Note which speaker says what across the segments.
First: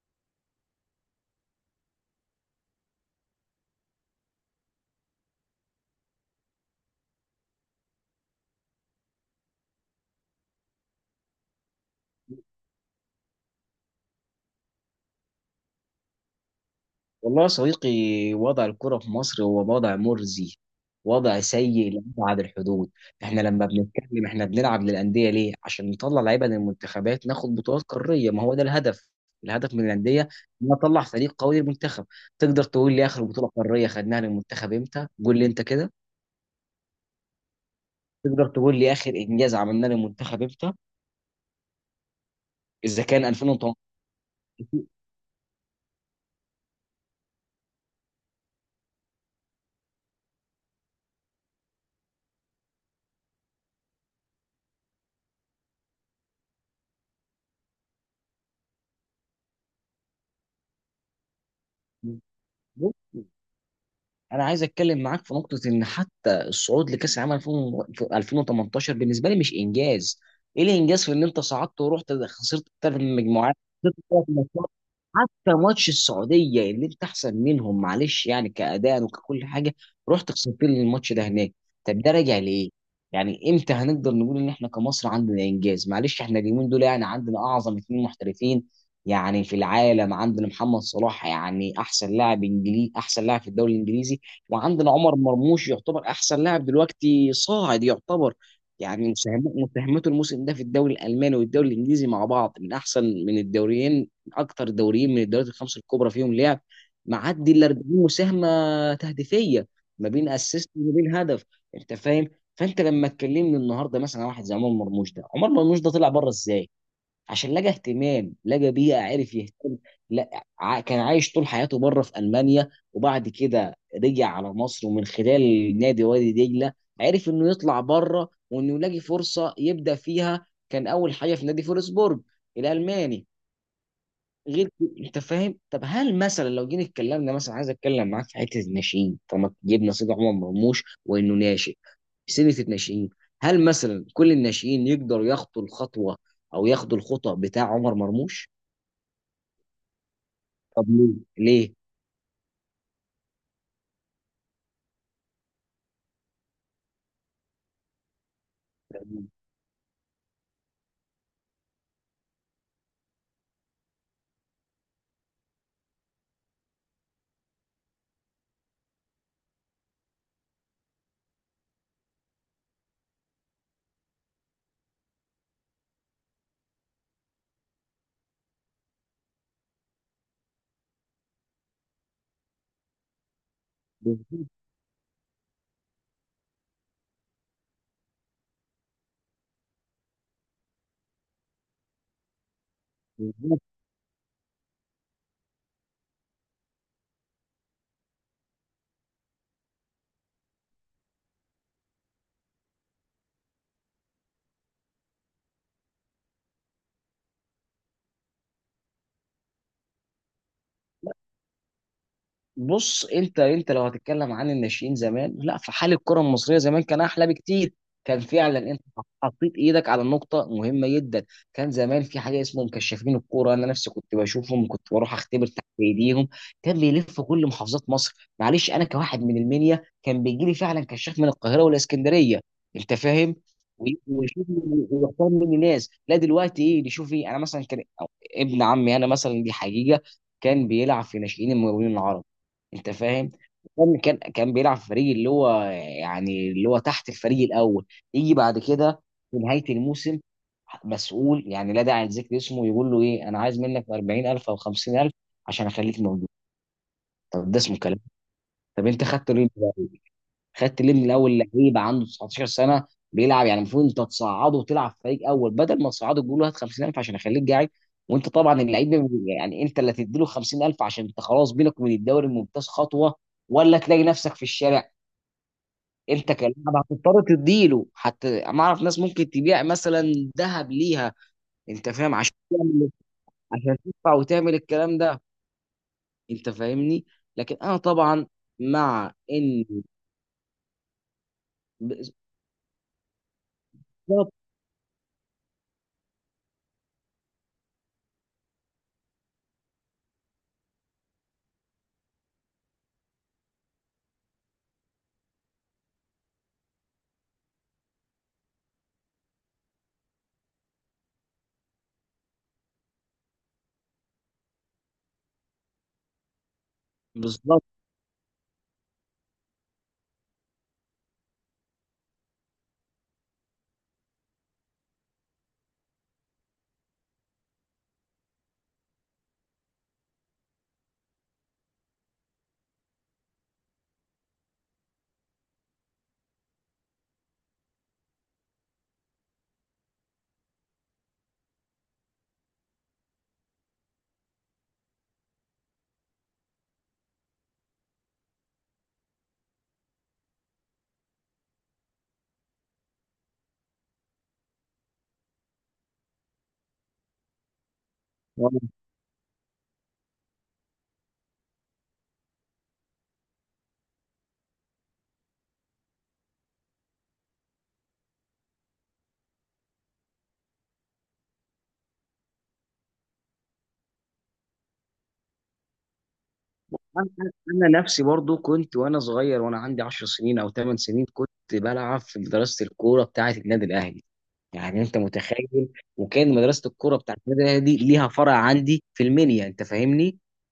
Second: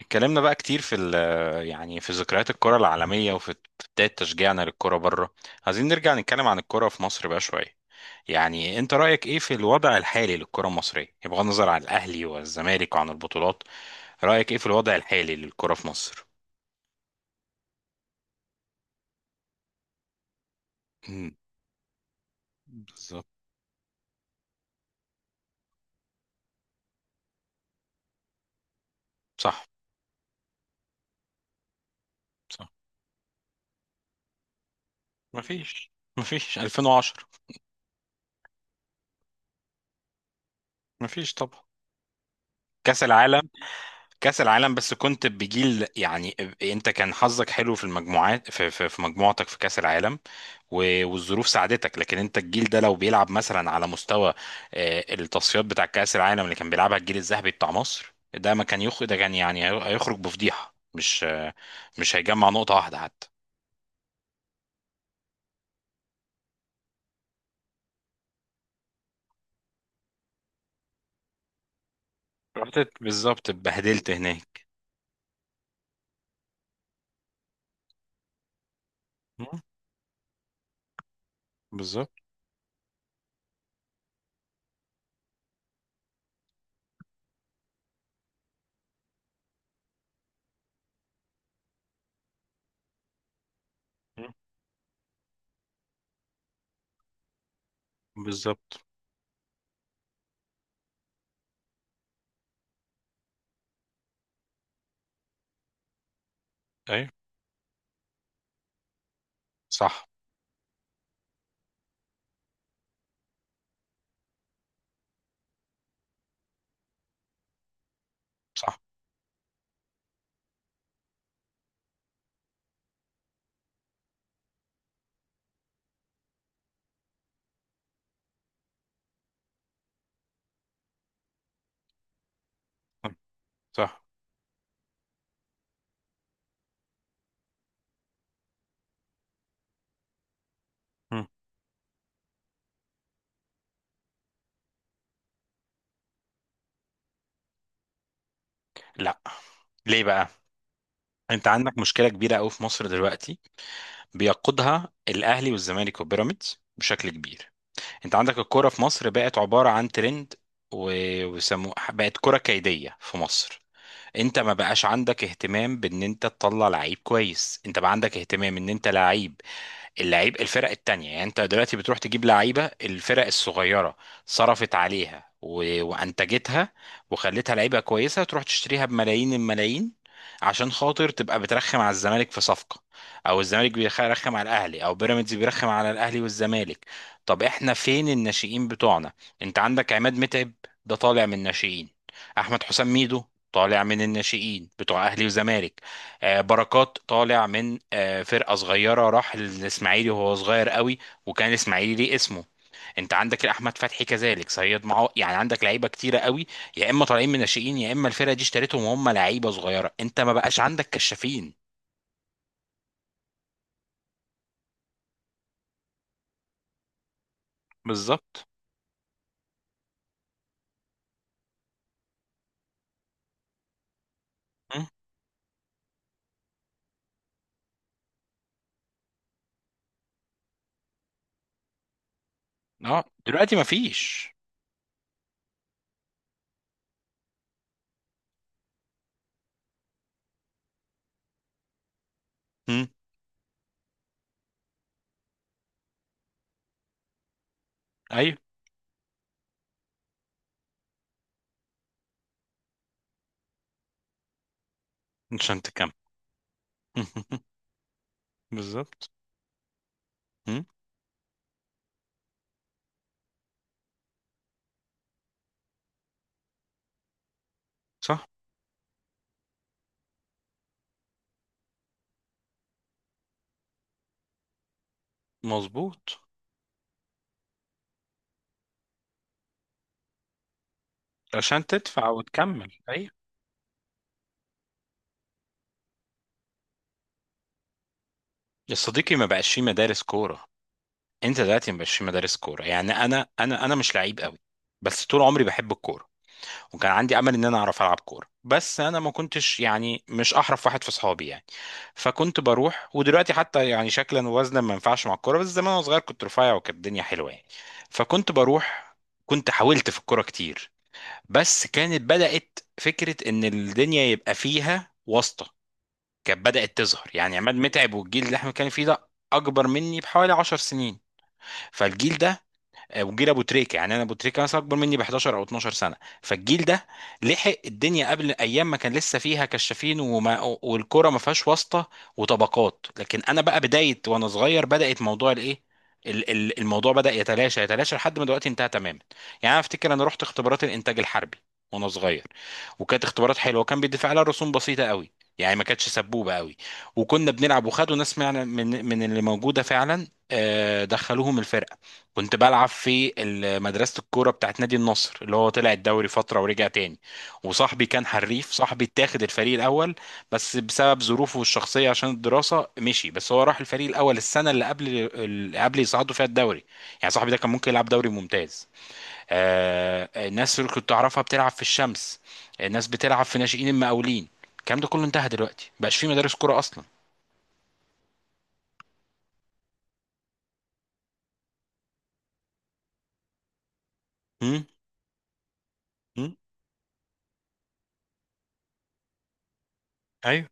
Speaker 1: اتكلمنا بقى كتير في ال يعني في ذكريات الكرة العالمية وفي بداية تشجيعنا للكرة بره. عايزين نرجع نتكلم عن الكرة في مصر بقى شوية. يعني انت رأيك ايه في الوضع الحالي للكرة المصرية بغض النظر عن الأهلي والزمالك وعن البطولات؟ رأيك ايه في الوضع الحالي للكرة في مصر؟
Speaker 2: والله يا صديقي، وضع الكرة في مصر هو وضع مرزي.
Speaker 1: مم،
Speaker 2: وضع سيء لأبعد الحدود.
Speaker 1: بالظبط.
Speaker 2: احنا لما بنتكلم، احنا بنلعب للأندية ليه؟ عشان نطلع لعيبة للمنتخبات، ناخد بطولات قارية. ما هو ده الهدف
Speaker 1: صح.
Speaker 2: الهدف من الأندية إن أطلع فريق قوي للمنتخب. تقدر
Speaker 1: صح.
Speaker 2: تقول لي آخر بطولة قارية خدناها للمنتخب إمتى؟ قول لي أنت كده.
Speaker 1: مفيش مفيش 2010.
Speaker 2: تقدر تقول لي آخر إنجاز عملناه للمنتخب إمتى؟
Speaker 1: مفيش طبعا. كأس
Speaker 2: إذا كان
Speaker 1: العالم.
Speaker 2: 2018.
Speaker 1: كأس العالم، بس كنت بجيل يعني. انت كان حظك حلو في المجموعات في مجموعتك في كأس العالم، و- والظروف ساعدتك، لكن انت الجيل ده لو بيلعب مثلا على مستوى التصفيات بتاع كأس العالم اللي كان بيلعبها الجيل الذهبي بتاع مصر ده ما كان يخرج، ده كان يعني هيخرج بفضيحة، مش هيجمع نقطة واحدة حتى.
Speaker 2: انا عايز اتكلم معاك في نقطه، ان حتى الصعود لكاس العالم 2000 في 2018 بالنسبه لي مش انجاز. ايه الانجاز في ان انت صعدت ورحت خسرت ثلاث
Speaker 1: بالظبط
Speaker 2: مجموعات؟ خسرت
Speaker 1: اتبهدلت
Speaker 2: ثلاث
Speaker 1: هناك.
Speaker 2: ماتشات. حتى ماتش السعوديه اللي انت احسن منهم، معلش يعني كاداء وككل
Speaker 1: مم.
Speaker 2: حاجه، رحت خسرت لي الماتش ده هناك. طب ده
Speaker 1: بالظبط.
Speaker 2: راجع لايه؟ يعني امتى هنقدر نقول ان احنا كمصر عندنا انجاز؟ معلش احنا اليومين دول يعني عندنا اعظم اثنين محترفين يعني في العالم. عندنا محمد صلاح، يعني احسن لاعب انجليزي، احسن لاعب في الدوري الانجليزي.
Speaker 1: مم.
Speaker 2: وعندنا عمر مرموش، يعتبر احسن لاعب دلوقتي صاعد يعتبر.
Speaker 1: بالظبط.
Speaker 2: يعني مساهمته الموسم ده في الدوري الالماني والدوري الانجليزي مع بعض من احسن من الدوريين، اكتر دوريين من الدوريات الخمسه الكبرى فيهم لعب،
Speaker 1: ايوه.
Speaker 2: معدي ال 40 مساهمه تهديفيه
Speaker 1: صح.
Speaker 2: ما بين اسيست وما بين هدف. انت فاهم؟ فانت لما تكلمني النهارده مثلا عن واحد زي عمر مرموش ده طلع بره ازاي؟ عشان لقى اهتمام، لقى
Speaker 1: صح.
Speaker 2: بيئه، عرف يهتم. لا ع- كان عايش طول حياته بره في المانيا، وبعد كده رجع على مصر، ومن خلال نادي وادي دجله عرف انه يطلع بره وانه يلاقي فرصه يبدا فيها. كان اول حاجه في نادي فولسبورج الالماني.
Speaker 1: صح.
Speaker 2: غير كده، انت فاهم. طب هل مثلا لو جينا اتكلمنا، مثلا عايز اتكلم معاك في حته الناشئين، طالما جبنا سيد عمر مرموش
Speaker 1: مم.
Speaker 2: وانه ناشئ سنه الناشئين، هل مثلا كل الناشئين يقدروا ياخدوا الخطوه او ياخدوا الخطأ بتاع عمر مرموش؟
Speaker 1: لا. ليه بقى؟
Speaker 2: طب
Speaker 1: انت
Speaker 2: ليه
Speaker 1: عندك مشكله كبيره قوي في مصر دلوقتي. بيقودها الاهلي والزمالك وبيراميدز بشكل كبير. انت عندك الكوره في مصر بقت عباره عن ترند، و- وسموه بقت كره كيديه في مصر. انت ما بقاش عندك اهتمام بان انت تطلع لعيب كويس، انت بقى عندك اهتمام ان انت لعيب اللعيب الفرق التانية. يعني انت دلوقتي بتروح تجيب لعيبة الفرق الصغيرة، صرفت عليها وانتجتها وخلتها لعيبة كويسة تروح تشتريها بملايين الملايين، عشان خاطر تبقى بترخم على الزمالك في صفقة، او الزمالك بيرخم على
Speaker 2: ليه؟
Speaker 1: الاهلي، او بيراميدز بيرخم على الاهلي والزمالك. طب احنا فين الناشئين بتوعنا؟ انت عندك عماد متعب، ده طالع من الناشئين. احمد حسام ميدو طالع من الناشئين بتوع اهلي وزمالك. بركات طالع من فرقة صغيرة، راح للإسماعيلي وهو صغير قوي، وكان الإسماعيلي ليه اسمه. انت عندك احمد فتحي كذلك، صياد معاه، يعني عندك لعيبه كتيره قوي. يا اما طالعين من ناشئين، يا اما الفرقه دي اشتريتهم وهم لعيبه صغيره. انت ما بقاش عندك كشافين.
Speaker 2: بص، انت لو هتتكلم عن الناشئين زمان، لا، في حال الكره المصريه زمان كان احلى بكتير. كان
Speaker 1: بالظبط.
Speaker 2: فعلا انت حطيت ايدك على النقطه مهمه جدا. كان زمان في حاجه اسمه مكشفين الكوره. انا نفسي كنت بشوفهم،
Speaker 1: مم.
Speaker 2: كنت بروح اختبر تحت ايديهم. كان بيلف كل محافظات مصر. معلش، انا كواحد من المنيا، كان بيجي لي فعلا كشاف من القاهره والاسكندريه. انت
Speaker 1: اه
Speaker 2: فاهم؟
Speaker 1: دلوقتي ما فيش.
Speaker 2: ويشوف ويختار مني ناس. لا دلوقتي ايه؟ شوفي، انا مثلا كان أو ابن عمي، انا مثلا دي حقيقه، كان بيلعب في ناشئين المقاولين العرب.
Speaker 1: مم.
Speaker 2: انت فاهم؟ كان بيلعب في فريق اللي هو يعني اللي هو تحت الفريق الاول. يجي
Speaker 1: ايوه.
Speaker 2: بعد كده في نهايه الموسم، مسؤول، يعني لا داعي لذكر اسمه، يقول له ايه؟ انا عايز منك 40000 او 50000
Speaker 1: عشان
Speaker 2: عشان
Speaker 1: تكمل.
Speaker 2: اخليك موجود. طب ده اسمه كلام؟ طب انت
Speaker 1: بالظبط.
Speaker 2: خدته ليه؟
Speaker 1: مم.
Speaker 2: خدت ليه من الاول؟ لعيب عنده 19 سنه بيلعب، يعني المفروض انت تصعده وتلعب فريق اول، بدل ما تصعده تقول له هات 50000 عشان اخليك قاعد.
Speaker 1: صح.
Speaker 2: وانت طبعا اللعيب، يعني انت اللي تديله 50000 عشان انت خلاص بينك وبين الدوري الممتاز خطوه، ولا تلاقي نفسك في الشارع.
Speaker 1: مظبوط.
Speaker 2: انت كلاعب هتضطر تديله. حتى ما اعرف ناس ممكن تبيع مثلا ذهب ليها.
Speaker 1: عشان
Speaker 2: انت
Speaker 1: تدفع
Speaker 2: فاهم؟ عشان
Speaker 1: وتكمل، ايوه.
Speaker 2: عشان تدفع وتعمل الكلام ده. انت فاهمني؟ لكن انا طبعا،
Speaker 1: يا
Speaker 2: مع
Speaker 1: صديقي ما بقاش في
Speaker 2: ان،
Speaker 1: مدارس كوره. انت دلوقتي مش مدارس كوره. يعني انا مش لعيب
Speaker 2: بالظبط.
Speaker 1: قوي، بس طول عمري بحب الكوره، وكان عندي امل ان انا اعرف العب كوره، بس انا ما كنتش يعني مش احرف واحد في اصحابي يعني، فكنت بروح. ودلوقتي حتى يعني شكلا ووزنا ما ينفعش مع الكوره، بس زمان وانا صغير كنت رفيع وكانت الدنيا حلوه يعني، فكنت بروح. كنت حاولت في الكوره كتير، بس كانت بدات فكره ان الدنيا يبقى فيها واسطه، كانت بدات تظهر. يعني عماد
Speaker 2: بالظبط،
Speaker 1: متعب والجيل اللي احنا كان فيه ده اكبر مني بحوالي 10 سنين، فالجيل ده وجيل ابو تريكه. يعني انا ابو تريكه مثلا اكبر مني ب 11 او 12 سنه. فالجيل ده لحق الدنيا قبل ايام ما كان لسه فيها كشافين، والكوره ما فيهاش واسطه وطبقات. لكن انا بقى بدايه وانا صغير بدات موضوع الايه الموضوع بدا يتلاشى يتلاشى لحد ما دلوقتي انتهى تماما. يعني انا افتكر انا رحت اختبارات الانتاج الحربي وانا صغير، وكانت اختبارات حلوه وكان بيدفع لها رسوم بسيطه قوي، يعني ما كانتش سبوبه قوي، وكنا بنلعب وخدوا ناس من اللي موجوده فعلا، دخلوهم الفرقه. كنت بلعب في مدرسة الكورة بتاعت نادي النصر اللي هو طلع الدوري فترة ورجع تاني، وصاحبي كان حريف. صاحبي اتاخد الفريق الأول، بس بسبب ظروفه الشخصية عشان الدراسة مشي، بس هو راح الفريق الأول السنة اللي قبل اللي قبل يصعدوا فيها الدوري. يعني صاحبي ده كان ممكن يلعب دوري ممتاز. آه الناس اللي كنت أعرفها بتلعب في الشمس، الناس بتلعب في ناشئين المقاولين، الكلام ده كله انتهى دلوقتي، مبقاش في مدارس كورة أصلا.
Speaker 2: انا أنا- أنا نفسي برضو كنت وانا صغير وانا عندي 10 سنين او 8 سنين كنت بلعب في مدرسه الكوره بتاعه النادي الاهلي.
Speaker 1: مم؟
Speaker 2: يعني انت متخيل؟
Speaker 1: مم؟
Speaker 2: وكان مدرسه الكوره بتاعه النادي الاهلي دي ليها فرع عندي في المنيا. انت فاهمني؟
Speaker 1: ايوه.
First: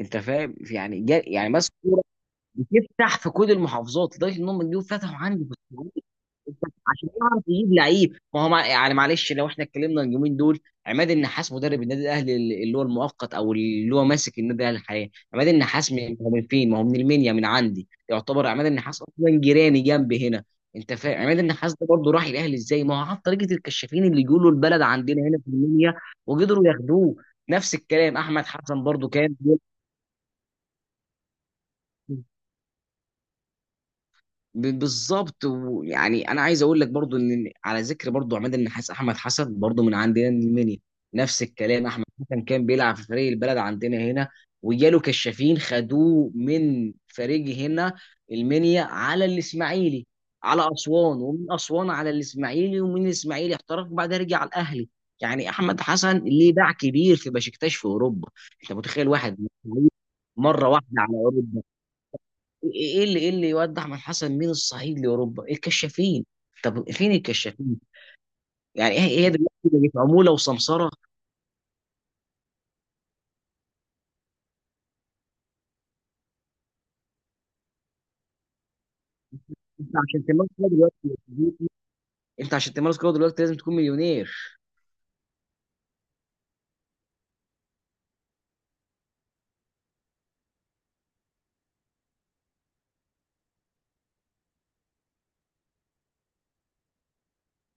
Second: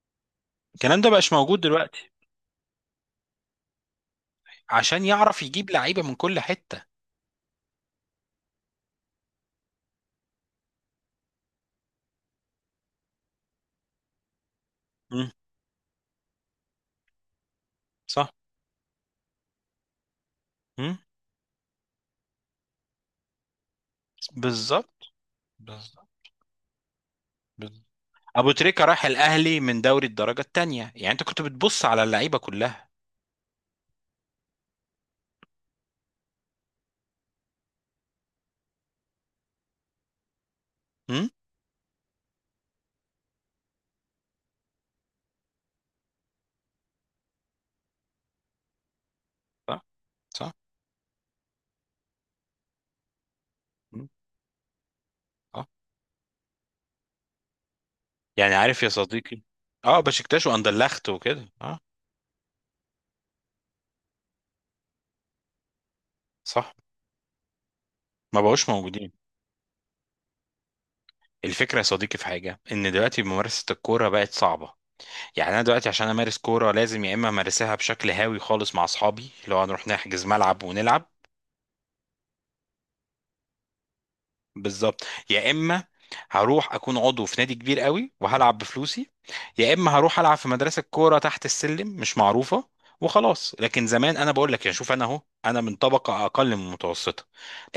Speaker 2: انت فاهم،
Speaker 1: الكلام
Speaker 2: يعني
Speaker 1: ده
Speaker 2: جا
Speaker 1: بقاش
Speaker 2: يعني
Speaker 1: موجود
Speaker 2: ماسك كوره،
Speaker 1: دلوقتي.
Speaker 2: بتفتح في كل المحافظات، لدرجه ان هم جم
Speaker 1: عشان
Speaker 2: فتحوا
Speaker 1: يعرف
Speaker 2: عندي في
Speaker 1: يجيب
Speaker 2: الصعيد
Speaker 1: لعيبة من كل حتة.
Speaker 2: عشان يعرف يجيب لعيب. ما هو يعني، معلش لو احنا اتكلمنا اليومين دول، عماد النحاس مدرب النادي الاهلي، اللي هو المؤقت او اللي هو ماسك النادي الاهلي حاليا،
Speaker 1: مم.
Speaker 2: عماد النحاس من هو؟ من فين؟ ما هو من المنيا، من عندي،
Speaker 1: صح.
Speaker 2: يعتبر عماد النحاس اصلا جيراني جنبي هنا. انت
Speaker 1: مم.
Speaker 2: فاهم؟ عماد النحاس ده برضه راح الاهلي ازاي؟ ما هو عن طريقه الكشافين اللي يجوا له البلد
Speaker 1: بالظبط.
Speaker 2: عندنا هنا في المنيا،
Speaker 1: بالظبط.
Speaker 2: وقدروا ياخدوه. نفس
Speaker 1: بالظبط.
Speaker 2: الكلام احمد
Speaker 1: ابو
Speaker 2: حسن
Speaker 1: تريكة راح
Speaker 2: برضه كان.
Speaker 1: الاهلي من دوري الدرجه الثانيه، يعني انت كنت بتبص على اللعيبه كلها.
Speaker 2: بالظبط. ويعني انا عايز اقول لك برضو، ان على ذكر برضو عماد النحاس، احمد حسن برضو من عندنا من المنيا.
Speaker 1: مم.
Speaker 2: نفس الكلام احمد حسن كان بيلعب في فريق البلد عندنا هنا، وجاله كشافين خدوه من فريق هنا المنيا على
Speaker 1: صح.
Speaker 2: الاسماعيلي،
Speaker 1: صح.
Speaker 2: على اسوان، ومن اسوان على الاسماعيلي، ومن الاسماعيلي احترف،
Speaker 1: مم.
Speaker 2: وبعدها رجع على الاهلي. يعني
Speaker 1: اه.
Speaker 2: احمد حسن ليه باع كبير في بشكتاش في اوروبا.
Speaker 1: يعني
Speaker 2: انت
Speaker 1: عارف يا
Speaker 2: متخيل واحد
Speaker 1: صديقي، اه بشكتاش
Speaker 2: مره واحده
Speaker 1: واندلخت
Speaker 2: على
Speaker 1: وكده،
Speaker 2: اوروبا؟
Speaker 1: اه.
Speaker 2: ايه اللي يوضح من حسن مين؟ الصعيد لاوروبا الكشافين.
Speaker 1: صح.
Speaker 2: طب فين الكشافين؟
Speaker 1: ما بقوش
Speaker 2: يعني هي
Speaker 1: موجودين.
Speaker 2: هي دلوقتي بقت عموله وسمسره.
Speaker 1: الفكره يا صديقي في حاجه ان دلوقتي ممارسه الكوره بقت صعبه. يعني انا دلوقتي عشان امارس كوره لازم يا اما امارسها بشكل هاوي خالص مع اصحابي لو هنروح
Speaker 2: انت عشان
Speaker 1: نحجز
Speaker 2: تمارس
Speaker 1: ملعب
Speaker 2: كده
Speaker 1: ونلعب.
Speaker 2: دلوقتي، انت عشان تمارس كده دلوقتي لازم تكون مليونير.
Speaker 1: بالظبط. يا اما هروح اكون عضو في نادي كبير قوي وهلعب بفلوسي، يا اما هروح العب في مدرسه كوره تحت السلم مش معروفه وخلاص. لكن زمان انا بقول لك يعني شوف، انا اهو انا من طبقه اقل من المتوسطه،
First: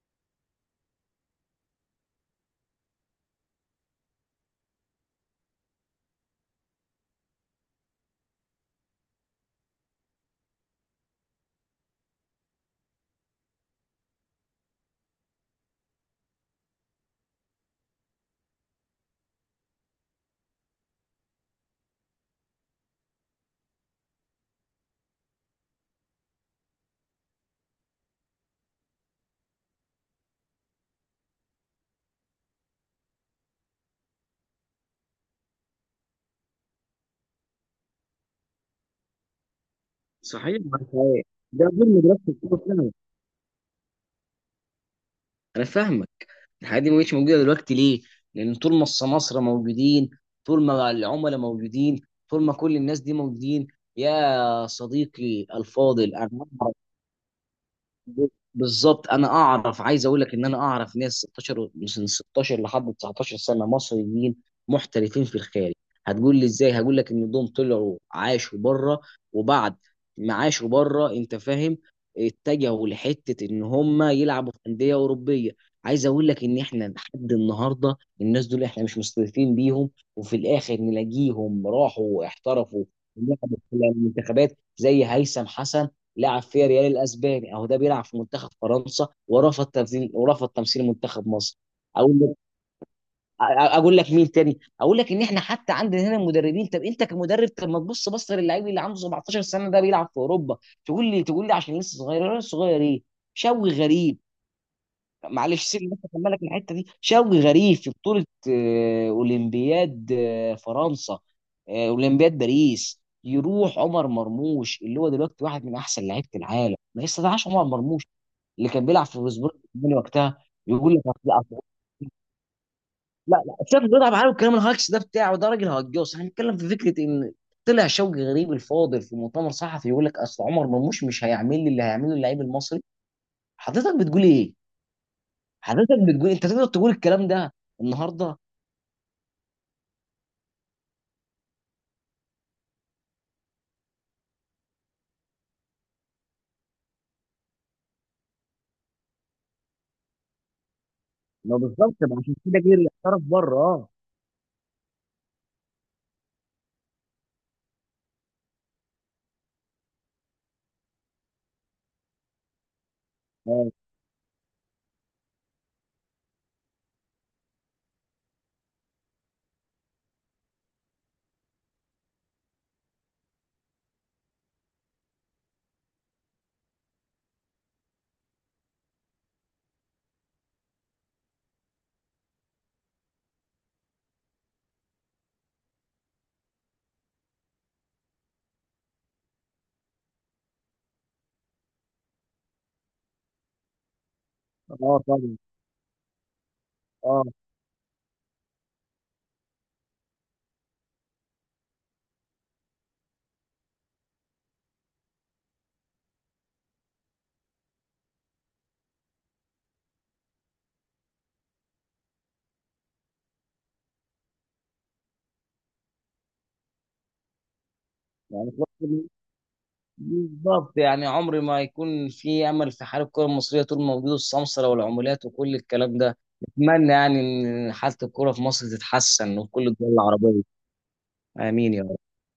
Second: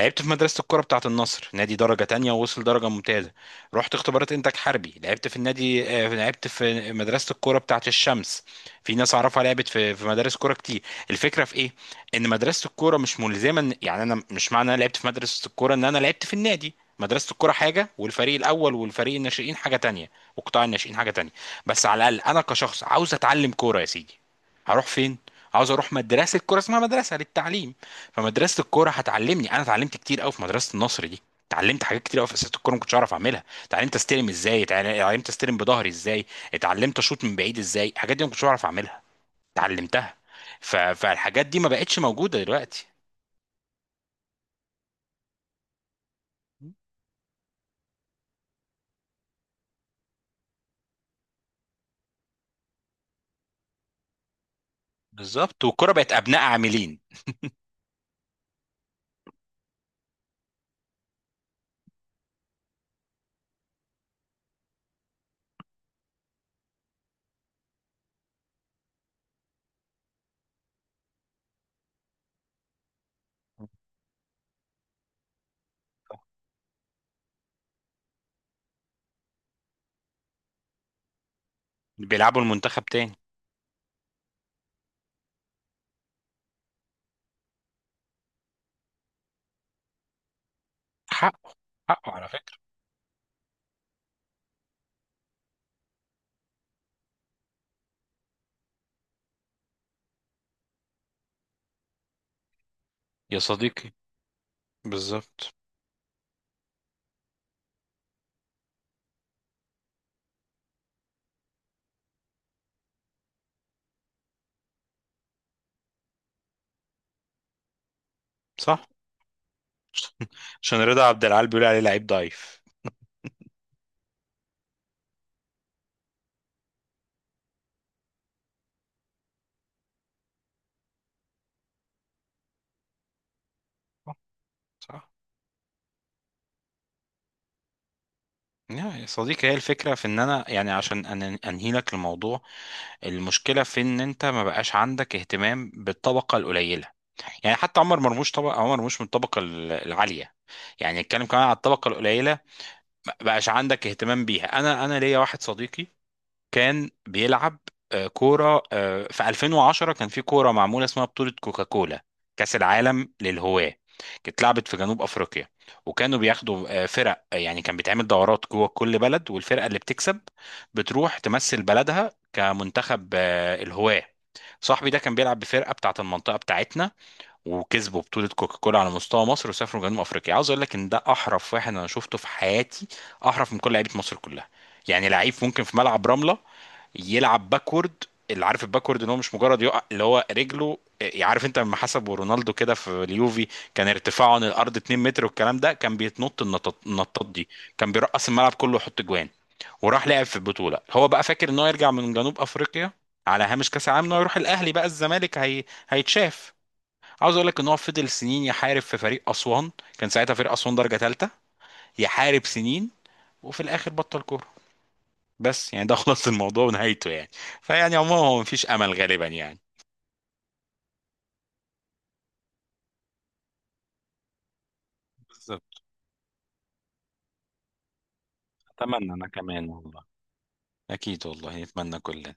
Speaker 1: لعبت في مدرسه الكوره بتاعه النصر، نادي درجه تانية ووصل درجه ممتازه. رحت اختبارات انتاج حربي، لعبت في النادي لعبت في مدرسه الكوره بتاعه الشمس. في ناس اعرفها لعبت في مدارس كوره كتير. الفكره في ايه؟ ان مدرسه الكوره مش ملزمه. يعني انا مش معنى انا لعبت في مدرسه الكوره ان انا لعبت في النادي. مدرسة الكرة حاجة، والفريق الأول والفريق الناشئين حاجة تانية، وقطاع الناشئين حاجة تانية. بس على الأقل أنا كشخص عاوز أتعلم كورة يا سيدي هروح فين؟ عاوز أروح مدرسة كورة اسمها مدرسة للتعليم. فمدرسة الكورة هتعلمني. أنا اتعلمت كتير أوي في مدرسة النصر دي، اتعلمت حاجات كتير قوي في اساسات الكوره ما كنتش اعرف اعملها. اتعلمت استلم ازاي، اتعلمت استلم بظهري ازاي، اتعلمت اشوط من بعيد ازاي. الحاجات دي ما كنتش اعرف اعملها، اتعلمتها.
Speaker 2: صحيح ولا صحيح؟
Speaker 1: فالحاجات دي
Speaker 2: ده
Speaker 1: ما
Speaker 2: دول
Speaker 1: بقتش
Speaker 2: مدرسه
Speaker 1: موجوده
Speaker 2: الكوره
Speaker 1: دلوقتي.
Speaker 2: فعلا. انا فاهمك. الحاجات دي ما بقتش موجوده دلوقتي ليه؟ لان طول ما السماسره موجودين، طول ما العملاء موجودين، طول ما كل الناس دي موجودين. يا صديقي
Speaker 1: بالظبط، والكوره بقت
Speaker 2: الفاضل، انا
Speaker 1: ابناء عاملين.
Speaker 2: ب- بالظبط. انا اعرف، عايز اقول لك ان انا اعرف ناس 16 من 16 لحد 19 سنه، مصريين، محترفين في الخارج. هتقول لي ازاي؟ هقول لك ان دول طلعوا عاشوا بره، وبعد ما عاشوا بره، انت فاهم، اتجهوا لحته ان هم يلعبوا في انديه اوروبيه. عايز اقول لك ان احنا لحد النهارده الناس دول احنا مش مستضيفين بيهم، وفي الاخر نلاقيهم راحوا
Speaker 1: بيلعبوا المنتخب
Speaker 2: احترفوا
Speaker 1: تاني.
Speaker 2: ولعبوا في المنتخبات، زي هيثم حسن. لعب في ريال الاسباني، اهو ده بيلعب في منتخب فرنسا، ورفض تمثيل منتخب مصر.
Speaker 1: حقه
Speaker 2: اقول
Speaker 1: على
Speaker 2: لك
Speaker 1: فكرة.
Speaker 2: اقول لك مين تاني. اقول لك ان احنا حتى عندنا هنا مدربين. طب انت كمدرب، طب ما تبص، بص للعيب اللي عنده 17 سنه ده بيلعب في اوروبا. تقول لي عشان لسه صغير، أنا صغير ايه؟
Speaker 1: يا
Speaker 2: شوي
Speaker 1: صديقي.
Speaker 2: غريب،
Speaker 1: بالظبط.
Speaker 2: معلش سيب بس اكملك الحته دي. شوقي غريب في بطوله اولمبياد فرنسا، اولمبياد باريس، يروح عمر مرموش اللي هو دلوقتي واحد من احسن لعيبه العالم، ما يستدعاش عمر مرموش اللي كان
Speaker 1: صح.
Speaker 2: بيلعب في فوسبورج الألماني وقتها.
Speaker 1: عشان
Speaker 2: يقول لك
Speaker 1: رضا عبد العال بيقول عليه لعيب ضعيف.
Speaker 2: لا لا، شاف بيلعب معاه، والكلام الهاكس ده بتاعه، ده راجل هجوس. احنا بنتكلم في فكره، ان طلع شوقي غريب الفاضل في مؤتمر صحفي يقول لك اصل عمر مرموش مش هيعمل لي اللي هيعمله اللعيب المصري. حضرتك
Speaker 1: صح.
Speaker 2: بتقول ايه؟
Speaker 1: صح.
Speaker 2: حضرتك بتقول انت تقدر تقول الكلام ده النهارده؟
Speaker 1: يا صديقي، هي الفكرة في ان انا يعني عشان انهي لك الموضوع، المشكلة في ان انت ما بقاش عندك اهتمام بالطبقة القليلة. يعني حتى عمر مرموش، طبق عمر مرموش من الطبقة العالية، يعني نتكلم كمان على
Speaker 2: ما
Speaker 1: الطبقة
Speaker 2: بالظبط، ما عشان
Speaker 1: القليلة.
Speaker 2: كده جيل
Speaker 1: ما
Speaker 2: احترف
Speaker 1: بقاش
Speaker 2: بره.
Speaker 1: عندك
Speaker 2: اه.
Speaker 1: اهتمام بيها. انا ليا واحد صديقي كان بيلعب كورة في 2010. كان في كورة معمولة اسمها بطولة كوكاكولا، كأس العالم
Speaker 2: اه
Speaker 1: للهواة، كانت لعبت في جنوب أفريقيا، وكانوا بياخدوا فرق، يعني كان بيتعمل دورات جوه كل بلد، والفرقة اللي بتكسب بتروح تمثل بلدها كمنتخب الهواة. صاحبي ده كان بيلعب بفرقة بتاعة المنطقة بتاعتنا، وكسبوا بطولة كوكاكولا على مستوى مصر وسافروا جنوب أفريقيا. عاوز أقول لك إن ده أحرف واحد أنا شفته في حياتي، أحرف من كل لعيبة مصر كلها. يعني لعيب ممكن في ملعب رملة يلعب باكورد، اللي عارف الباكورد ان هو مش مجرد يقع اللي هو رجله إيه، عارف انت لما حسبوا رونالدو كده في اليوفي كان ارتفاعه عن الارض
Speaker 2: آه
Speaker 1: 2 متر
Speaker 2: طبعا.
Speaker 1: والكلام ده؟ كان بيتنط النطط
Speaker 2: اه.
Speaker 1: النطاط دي، كان بيرقص الملعب كله ويحط جوان. وراح لعب في البطوله، هو بقى فاكر ان هو يرجع من جنوب افريقيا على هامش كاس العالم ان هو يروح الاهلي بقى الزمالك هيتشاف. عاوز اقول لك ان هو فضل سنين يحارب في فريق اسوان، كان ساعتها فريق اسوان درجه ثالثه، يحارب سنين، وفي الاخر بطل كوره. بس يعني ده خلاص الموضوع ونهايته يعني. فيعني عموما هو
Speaker 2: يعني
Speaker 1: مفيش
Speaker 2: خلاص.
Speaker 1: امل غالبا يعني.
Speaker 2: بالظبط. يعني عمري ما يكون في امل في حال الكره المصريه طول ما موجود السمسره والعمولات وكل
Speaker 1: بالظبط.
Speaker 2: الكلام ده. اتمنى يعني ان حاله الكره في مصر
Speaker 1: اتمنى انا
Speaker 2: تتحسن، وكل
Speaker 1: كمان
Speaker 2: الدول
Speaker 1: والله.
Speaker 2: العربيه.
Speaker 1: اكيد والله
Speaker 2: امين
Speaker 1: نتمنى
Speaker 2: يا
Speaker 1: كلنا.